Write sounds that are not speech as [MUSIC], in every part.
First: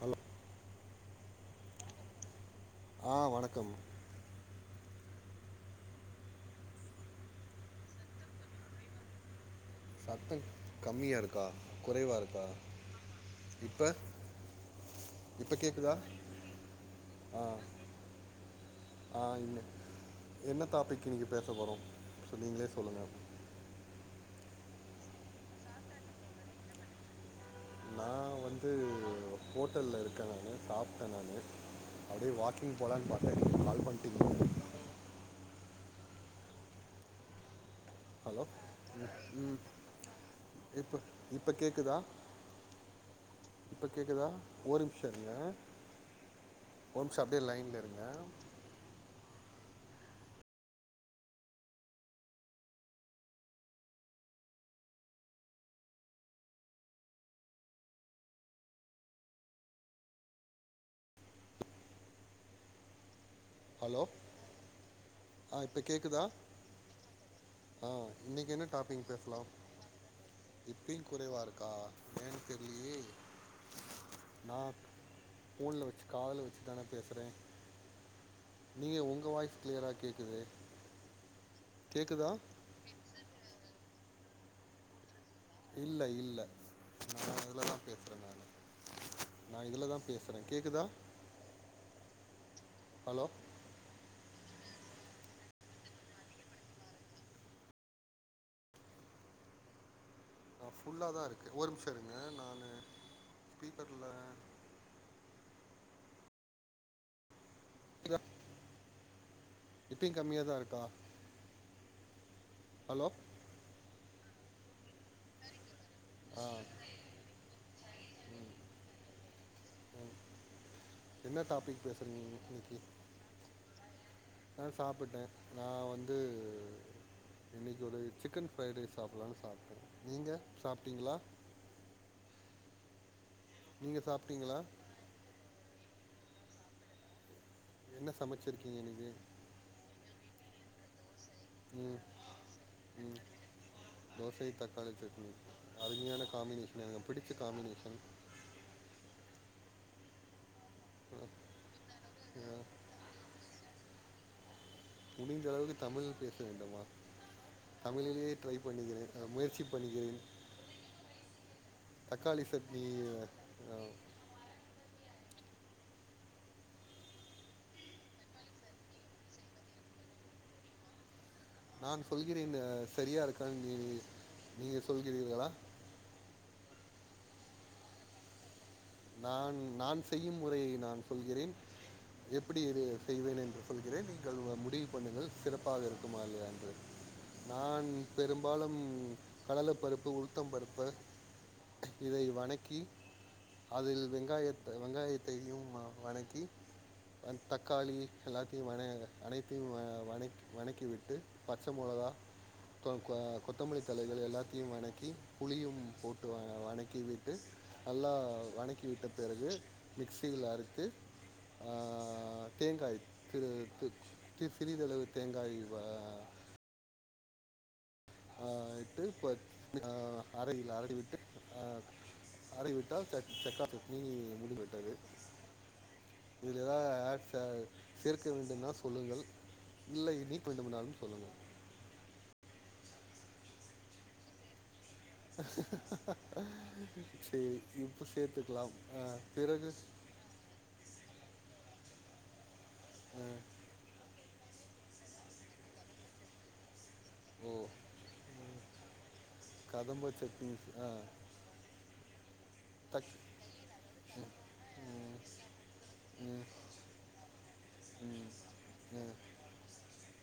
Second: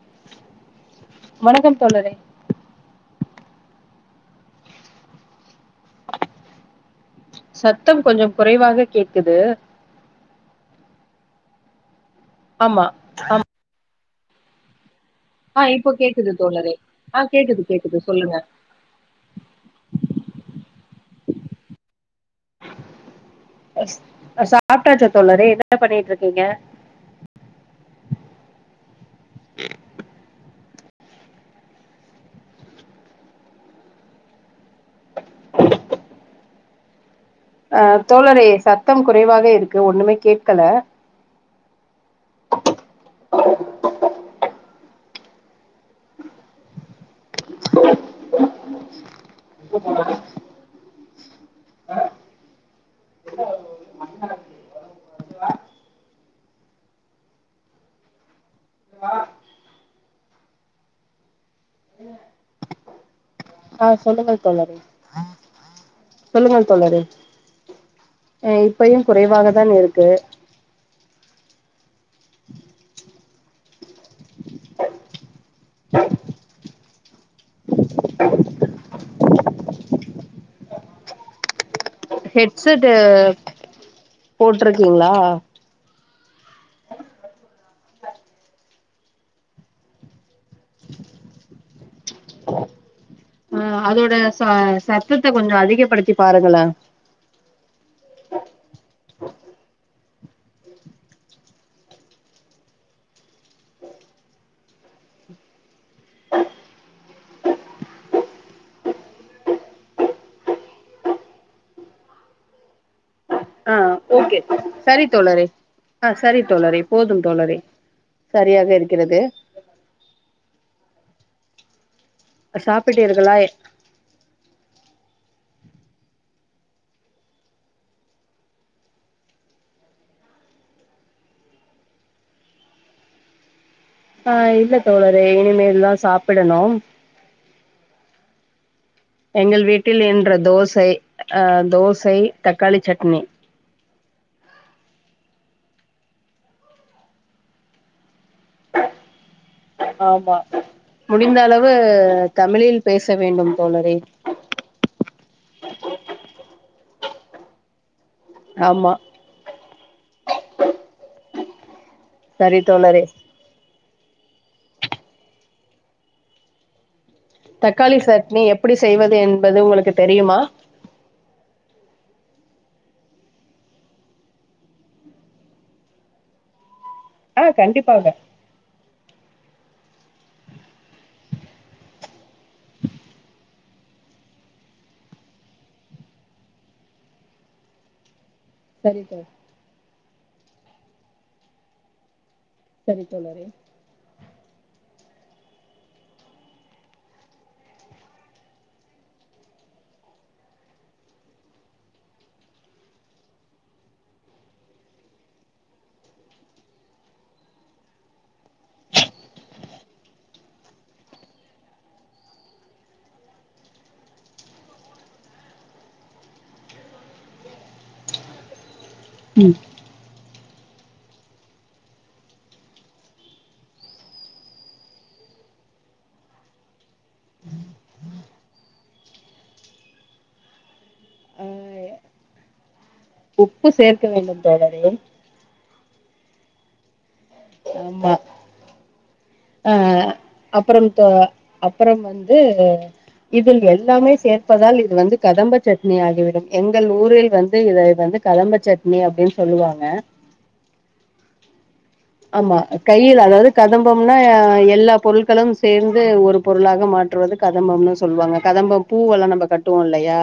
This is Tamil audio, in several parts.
ஹலோ வணக்கம் தோழரே ஆ வணக்கம் சத்தம் கொஞ்சம் குறைவாக கேக்குது சத்த கம்மியா இருக்கா குறைவா இரு ஆமா ஆம் இப்ப கேக்குதா கேக்குது தோழரே ஆ கேக்குது கேக்குது சொல்லுங்க ஆ என்ன தாபிக் இன்னிக் பேச போறோ சோ நீங்களே சொல்லுங்க சாப்ட்டாச்ச தோழரே என்ன பண்ணிட்டு இருக்கீங்க நான் வந்து சாப்ட்டே நானு அப்டியே வாக்கிங் போகலான்னு பார்த்தே நீங் கால் பண்ணிட்டீங்க அ ஹலோ தோழரே சத்தம் குறைவாக இருக்கு ஒண்ணுமே கேட்கல இப்ப கேக்குதா இப்ப கேக்குதா ஒரு நிமிஷம் இருங்க ஒரு ச அப்டியே லைன்ல இருங்க இப்ப போட அ ஆ ஹலோ சொல்லுங்கள் தோழரே ஆ இப்ப கேக்குதா சொல்லுங்கள் தோழரே ஆ இன்னைக்கு அஹ் என்ன இப்பயும் டாப்பிக் பேசலா குறைவாக தான் இருக்கு இப்பயு குறைவா இருக்கா என்னனு தெர்லயே ஆ ஊன்ல வச்சு காதுல வச் தானே பேசுறே நீங்க உங் உங்க வாய்ஸ் கிளியரா கேக்குது ஹெட்செடு போட்டிருக்கீங்களா இல்ல இல்ல நா இதுலதா பேசுறே நா இதுலதா பேசுறே கேக்குதா ஹலோ ஆ அதோட ச சத்தத்த கொஞ்சோ அதிகப்படுத்தி பாருங்களே ஃபுல்லா தா இருக்கு ஒரு நிமிஷோ இருங்க நானு ஸ்பீக்கர்ல குதா இப்பயு கம்மியாதா இருக்கா ஹலோ ஆ ஓகே சரி தோழரே ஆ சரி தோழரே போது தோழரே சரியாக இருக்கிறது என்ன டாப்பிக் பேசுறீங்க இனைக்கு சாப்பிட்டீர்களா நா சாப்பிட்டே நா வந்து இன்னைக்கு ஒரு சிக்கன் ஃப்ரைட் ரைஸ் சாப்பிட்லானு சாப்ட்டே நீங்க சாப்பிட்டீங்களா நீங்கள் ஆ சாப்பிட்டீங்களா இல்ல தோழரே இனிமேல்தா சாப்பிடணு என்ன சமைச்சிருக்கீங்க இனைக்கு ல்ல தோசை அ தோசை தக்காளி ம் சட்னி தோசை தக்காளி சட்னி அருமையான காம்பினேஷன் எனக் பிடிச்ச காம்பினேஷன் ஆமா முடிந்த அளவு தமிழில் பேச வேண்டும் தோழரே முடிஞ்ச அளவுக்கு தமிழ் பேச வேண்டுமா தமிழிலேயே ட்ரை ஆமா பண்ணுகிறேன் முயற்சி பண்ணுகிறேன் தக்காளி சரி சட்னி தோழரே அ தக்காளி சட்னி எப்டி செய்வது என்பது உங்களுக்கு தெரியுமா நான் சொல்கிறேன் சரியா இருக்கான்னு நீ நீங்க சொல்கிறீர்களா ஆ கண்டிப்பாக நான் நான் செய்யும் முறையை நான் சொல்கிறேன் எப்படி இது செய்வேன் என்று சொல்கிறேன் நீங்கள் முடிவு பண்ணுங்கள் சிறப்பாக இருக்குமா இல்லயா என்று நா பெரும்பாலும் சரி தோ கடல பருப்பு உளு த்தம்பருப்பு இதை வணக்கி சரி தோழரே அதில் வெங்காயத்தை வெங்காயத்தையும் வனக்கி தக்காளி எல்லாத்தையும் வன அனைத்தையும் வ வனக்கி விட்டு பச்ச மொளகா தொ க கொத்தமல்லி தழைகள் எல்லாத்தையும் வணக்கி புளியும் போட்டு வ வணக்கி விட்டு நல்லா வனக்கிவிட்ட பிறகு மிக்சியில் அறைத்து அ தேங்காய் திரு திரு சிறிதளவு தேங்காய் வ இது பத் ம். அ அறையில் அரடி விட்டு அ அரைய விட்டால் ச தக்காளி சட்னி மூடி விட்டது இதுல ஏதாவது ஆட் சேர்க்க வேண்டும்னா சொல்லுங்கள் இல்லை நீக்க வேண்டும்னாலு சொல்லுங்கள் ஆ உப்பு சேர்க்க வேண்டும் தோழரே [UNINTELLIGIBLE] சே உப்பு ஆமா சேர்த்துக்கலாம் அ அ அப்புறம் தோ அப் அப்புறம் வந்து இதில் எல்லாமே சேர்ப்பதால் இது வந்து கதம்ப சட்னி ஆகிவிடும் எங் எங்கள் ஊரில் ஓ வந்து இத வந்து கதம்ப சட் நீ அபின் கதம்ப சட்னி ஆ ஆமா தக் கையில் அதாவது கதம்பம்னா எல்லா பொருள்களும் சேர்ந்து ம், ஒரு ம், பொருளாக மாற்றுவது கத கதம்பம்னு ம், சொல்லுவாங்க கதம்பம் ஆ, பூவெல்லா நம கட்டுவோ இல்லையா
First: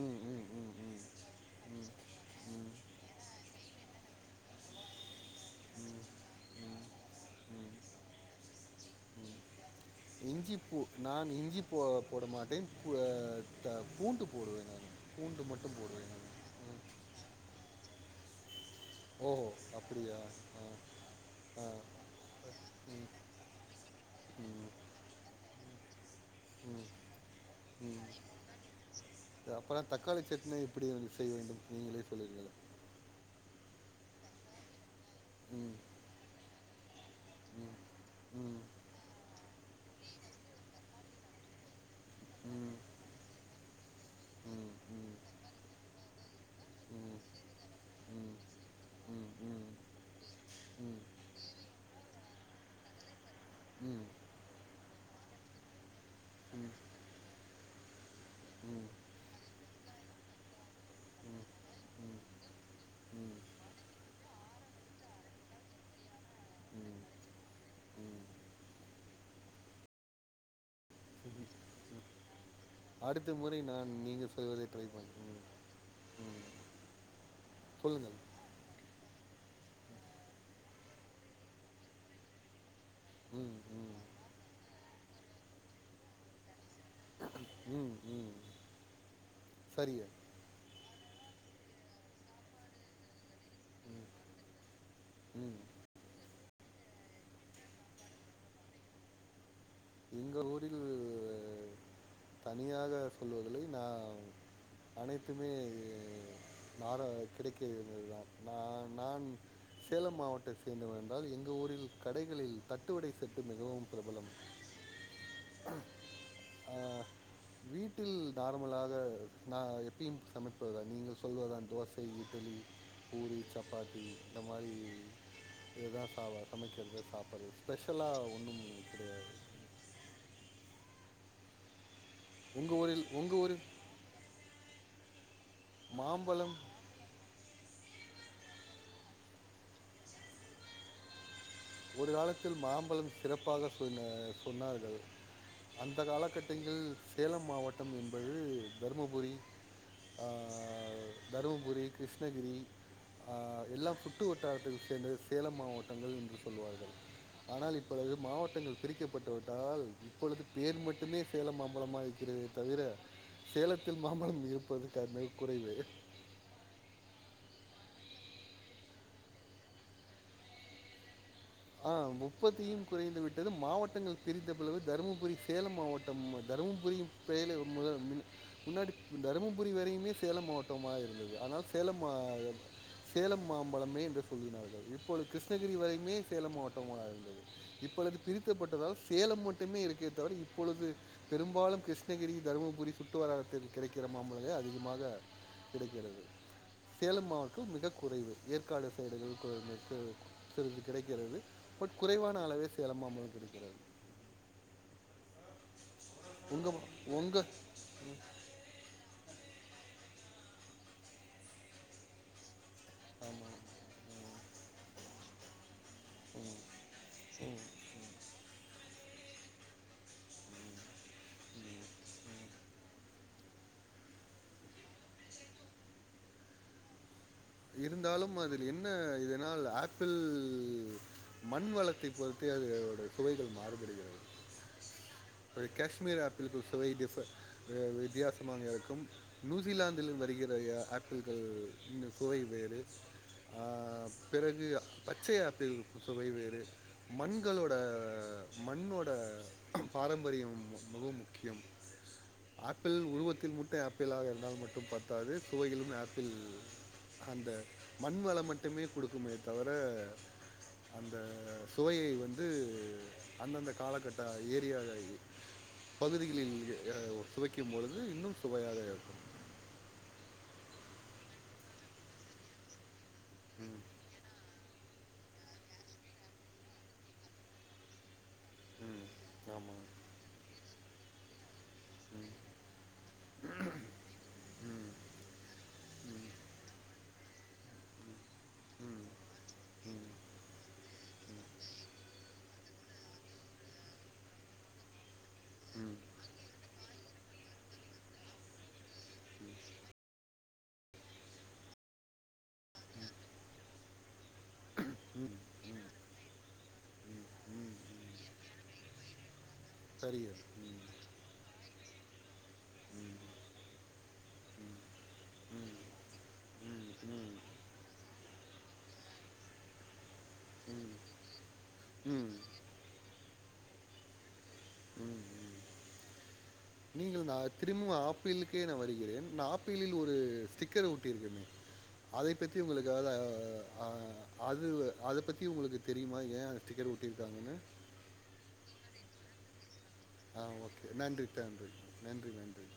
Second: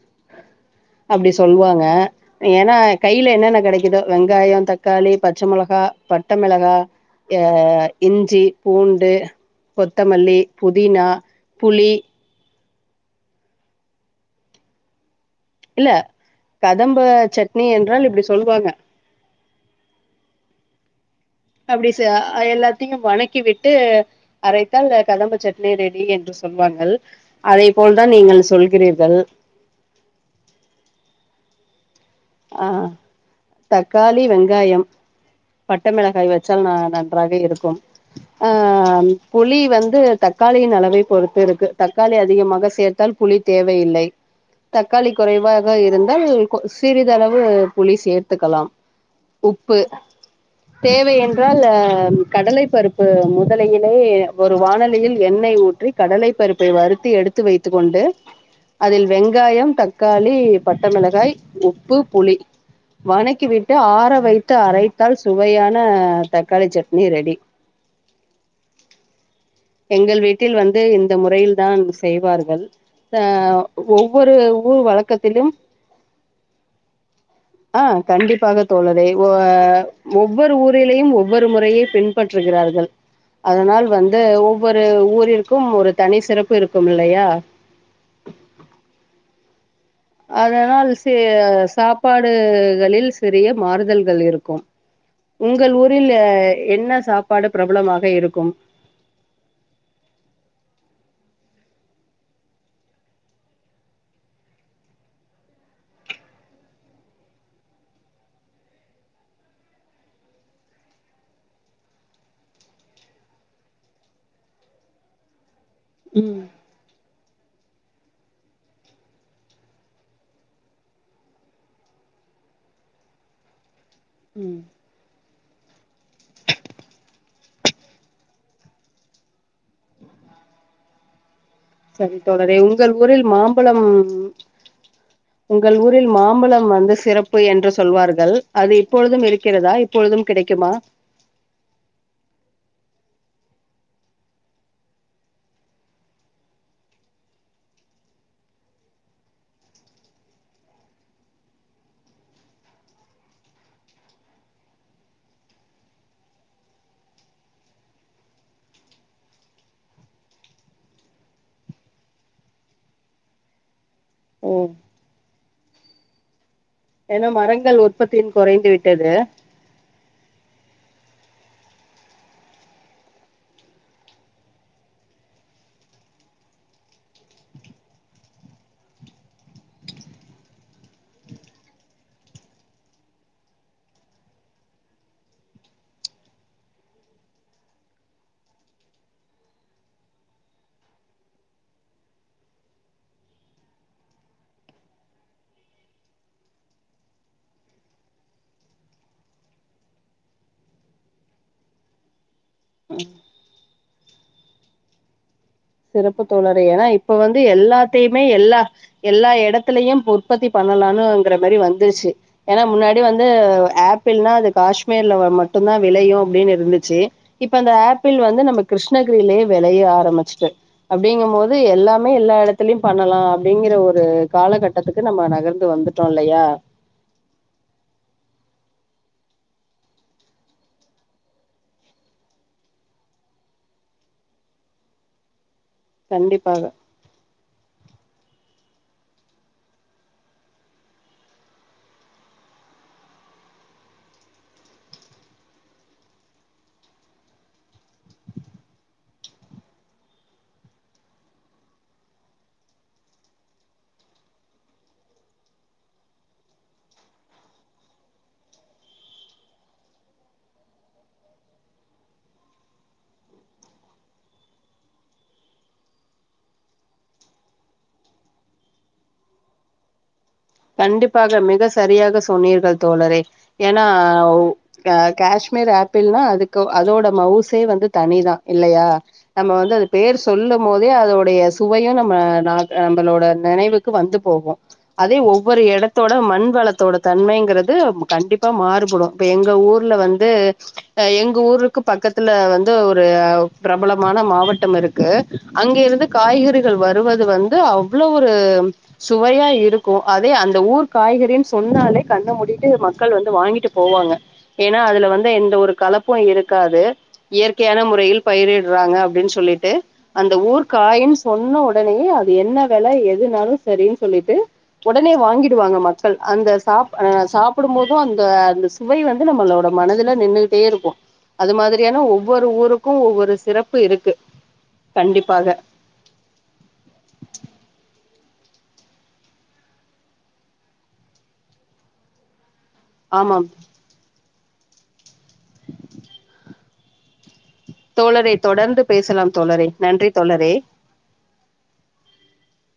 ம், ம், ம், ம், அப்டி சொல்லுவாங்க ம், ம். ஏன்னா கைல என்னன்ன கெடை இதோ வெங்காயோ தக்காளி பச்ச மொளக பட்டமெளகா அ இஞ்சி பூண்டு கொத்தமல்லி இஞ்சி புதினா புளி வ த பூண்டு போடுவே நானு பூண்டு மட்டும் இல்ல போடுவேன் நான் ம். கதம்ப சட்னி என்றால் இப்டி சொல்லுவாங்க ஓ அப்படியா அ அப்டி ச எல்லாத்தையு வணக்கி ம் நே ரெடி என் ம் சொல்வார்கள் அதை போல ம் தான் நீங்கள் சொல்கிறீர்கள் அப்புறம் தக்காளி சட்னி எப்படி செய்ய வேண்டும் நீங்களே சொல்லுங்கள் அ தக்காளி வெங்காயம் ம் பட்டைமெளகாய் வச் த நா நன் நன்றாக இருக்கும் ம் ஆ ம் புளி வந்து தக்காளியின் அளவை பொறுத்து இருக்கு தக்காளி அதிகமாக ம் சேர்த்தால் புளி தேவையில்லை தக்காளி குறைவாக இருந்தால் கொ சிறிதளவு புளி சேர்த்துக்கலாம் உப்பு தேவை என்றால் அ கடலை பருப்பு மு டலையிலே ஒரு வானல் லியில் எண்ணெய் ஊற்றி கடலை பருப்பை வருத்து எடுத்து வைத் த்து கொண்டு அதில் வெங்காயம் தக்காளி பட்டமிளகாய் உப்பு புளி வனக்கி விட்டு ஆற வைத்து அரைத்து தால் சுவையான தக்காளி சட்னி ரெடி எங்கள் வீட்டில் வந்து இந்த முறையில் தான் செய்வார்கள் அ அடுத்த முறை நான் நீங்கள் ஒவ்வொரு சொல்வதை ஊர் ட்ரை பண்ணுறேன் வழக்கத்திலும் ம், ம். ஆ சொல்லுங்கள் கண்டிப்பாக தோழரே ஒ ஒவ்வொரு ஊரிலையும் ஒவ்வொரு முறையே பின்பற்றுகிறார்கள் ம் அதனால் ம் வந்து ஊ ஒரு ஊர் இருக்கும் ஒரு தனி சிறப்பு இருக்கும் இல்லையா ம் ம் சரி அதனால் சே சாப்பாடுகளில் சிறிய மாறுதல்கள் இருக்கும் ம் உங்கள் ஊரில் அ என்ன சாப்பாடு பிரபலமாக இருக்கும் எங்க ஊரில் அ சொல்வதிலை நான் அனைத்துமே நானு கிடைக்க இருந்ததுதா நான் நான் சேலம் மாவட்டத்தை சேர்ந்தவ என்றால் எங்க ஊரில் கடைகளில் தட்டுவடை சட்டு மிகவும் பிரபலம் ம் ஆஹ், வீட்டில் நார்மலாக நா எப்பியு சமைப்பதா நீங்க சொல்வ தா தோசை இட்லி பூரி சப் த்தி இந்த ம் மாரி இதுதா ச சமைக்கிறதுதே சாப்பிடடுறது ஸ்பெஷலா ஒன்னு கிடையாது சரித்தோழரே உங்கள் ஊரில் மாம்பழம் உங்கள் ஊரில் மாம்பழம் வந்து சிறப்பு என்று சொ சொல்வார்கள் அது இப்பொழுதும் இருக்கிறதா இப்பொழுதும் கிடைக்குமா ஒரு காலத்தில் மாம்பழம் சிறப்பாக சொ சொன்னார்கள் அந்த காலகட்டங்கள் சேல மாவட்டம் என்பது தருமபுரி அ தருமபுரி கிருஷ்ணகிரி அ எல்லா சுற்று வட்டாரத்தைச் சேர்ந்து சேல மாவட்டங்கள் என்று சொல்வார்கள் ஆனால் இப்பொழுது மாவட்டங்கள் பிரிக்கப்பட்டுவிட்டால் இப்பொழுது பேர் மட்டுமே சேல மாம்பழமாக இருக்கிறதுதை தவிர சேலத் த்தில் மாம்பழம் ஓ இருப்பது [UNINTELLIGIBLE] குறைவே ஏன்னா மரங்கள் உற்பத்தின் குறைந்து விட்டது ஆ முப்பத்தியு குறைந்து விட்டது மாவட்டங்கள் பிரிந்தபழுவு தருமபுரி சேல மாவட்டம் தருமபுரிய பெய முதல் முன்னாடி தருமபுரி வரையுமே சேல மாவட்டமா இருந்தது ஆனால் சேலம் சேல மாம்பழமே என்று சொல்லினார்கள் இப்போது கிருஷ்ணகிரி வரையுமே சேல மாவட்டமாக இருந்தது இப்பொழுது பிரித்தப்பட்டதால் சேல மட்டுமே இருக்கே தவிர இப்பொழுது பெரும்பாலு கிருஷ்ணகிரி தருமபுரி சுற்றுவட்டாரத்திற்கு கிடைக்கிற மாம்பழ அதிகமாக கிடைக்கிறது சேல மாவட்ட மிக குறைவு ஏற்காடு சைடுகள் [UNINTELLIGIBLE] கிடைக்கிறது பட் குறைவான அளவே ஆ சேலமாம்பழ கிடைக்கிறது சிறப்பு தோழரே உங்கள் ஏன்னா இப்ப வந்து உங்கள் எல்லாத்தையுமே எல்லா எல்லா இட இடத்திலையு இப்ப உற்பத்தி பண்ணலானுங்குற மாரி வந்துருச்சு ஏன்னா முன்னாடி வந்து ஆமாம் ஆப்பிள்னா அது காஷ்மீர்லவா மட்டுந்தா விளையு அப்பிடின்னு இருந்துச்சு இப்ப அந்த ஆப்பிள் வந்து நமக் கிருஷ்ணகீரியிலேயே விளைய ஆரமிச்சுட்டு அப்பிடிங்கும் போது எல்லாமே எல்லா இடத்துலயு பண்ணலா அப்பிடிங்கிற ஒரு காலகட்டத்துக்கு நம்ம நகர்ந்து வந்துட்டோ இல்லையா இருந்தாலும் அதில் என்ன இதனால் ஆப்பிள் மண் வளத்தை பொறுத்தே அதையோட சுவைகள் மாறுபடுகிறது ஒரு கேஷ்மெரி ஆப்பிள் [UNINTELLIGIBLE] கண்டிப்பாக க்குமாக இருக்கு நியூசிலாந்தில் வருகிற ஆப்பிள்கள் இன் சுவை வேறு ஆ பிறகு பச்சை ஆப்பிள் சுவை வேறு மண்களோட மண்ணோட பாரம்பரிய முக முக்கியம் ஆப்பிள் உருவத்தில் முட்டு ஆப்பிளாக இருந்தாலு மட்டு பாத்தாது சுவையிகலும் ஆப்பிள் அந்த மண் வள மட்டுமே குடுக்குமே தவர அந்த சுவையை வந்து அந்தந்த காலகட்ட ஏரியாயி பகுதிகளில் ஆ சுவைக்கும் பொழுது இன்னும் சுவையாக இருக்கும் கண்டிப்பாக மிக சரியாக சொன்னீர்கள் தோழரே ஏன்னா உ அ கேஷ்மேர் ஆப்பிள்னா அதுக்கு அதோட மௌவுசே வந்து தனிதா இல்லையா ம் நம்ம வந்து ஆமாம் அது பேர் சொல்ல போதே அதோடைய சுவையு நம்ம ம் நாக் நம்புளோட நெனைவுக்கு வந்து போகு அதே ஒவ் ஒவ்வொரு எடத்தோட மண் வளத்தோட தன்மைங்கிறது கண்டிப்பாக மாறுபடு ம், இப்ப எங்க ஊர்ல ம், வந்து எங்க ஊருக்கு பக்கத்தில்ல வந்து ஒரு ஆ பிரபலமான மாவட்டம் இருக்கு ம், அங்கேருந்து காய்கறிகள் வருவது வந்து அவ்ளோ ஒரு சுவையா இருக்கு அதே அந்த ஊர் காய்கறின் சொன்னாலே கண்ண மூடிட்டு மக்கள் வந்து வாங்கிட்டு போவாங்க ஏன்னா அதுல வந்து ம், எந்த ஒரு கலப்பு இருக் க்காது ம். இயற்கையான முறையில் பயிரிடுறாங்க அப்பிடின் சொல்லிட் ட்டு சரி அந்த ஊர் ம் காயம் சொன்ன உ உடனயே அது என்ன வில ம் ம் எதுனாலு செரின் சொல்லிட்டு உடனே ம் வாங்கிடுவாங்க ம் மக்கள் அந்த சாப் அ ம் சாப்பிடும் போது அந்த அந்து சுவை வந்து நம்மளோட மனதுல நின்னுட்டே இருக்கு ம் அது மாதிரியான ம் ம் ஒவ்வொரு ஊருக்கு ஒவ்வொரு சிறப்பு இருக்கு கண்டிப்பாக நீங்கள் நா திரும்பு ஆப்பிலுக்கே நா வருகிறேன் ஆப்பிளில் ஒரு ஸ்டிக்கர் ஒட்டியிருக்குமே அதை பத்தி உங்குளுக் அத ஆமாம் ஆ அதுவே அத பத்தி உங்களுக்கு தெரியுமா ஏ அத டிக்கர் ஒட்டியிருக்காங்கன்னு தோழரே தொடர்ந்து பேசலா தோழரே நன்றி ஆ தோழரே ஓகே நன்றி தன்றி நன்றி நன்றி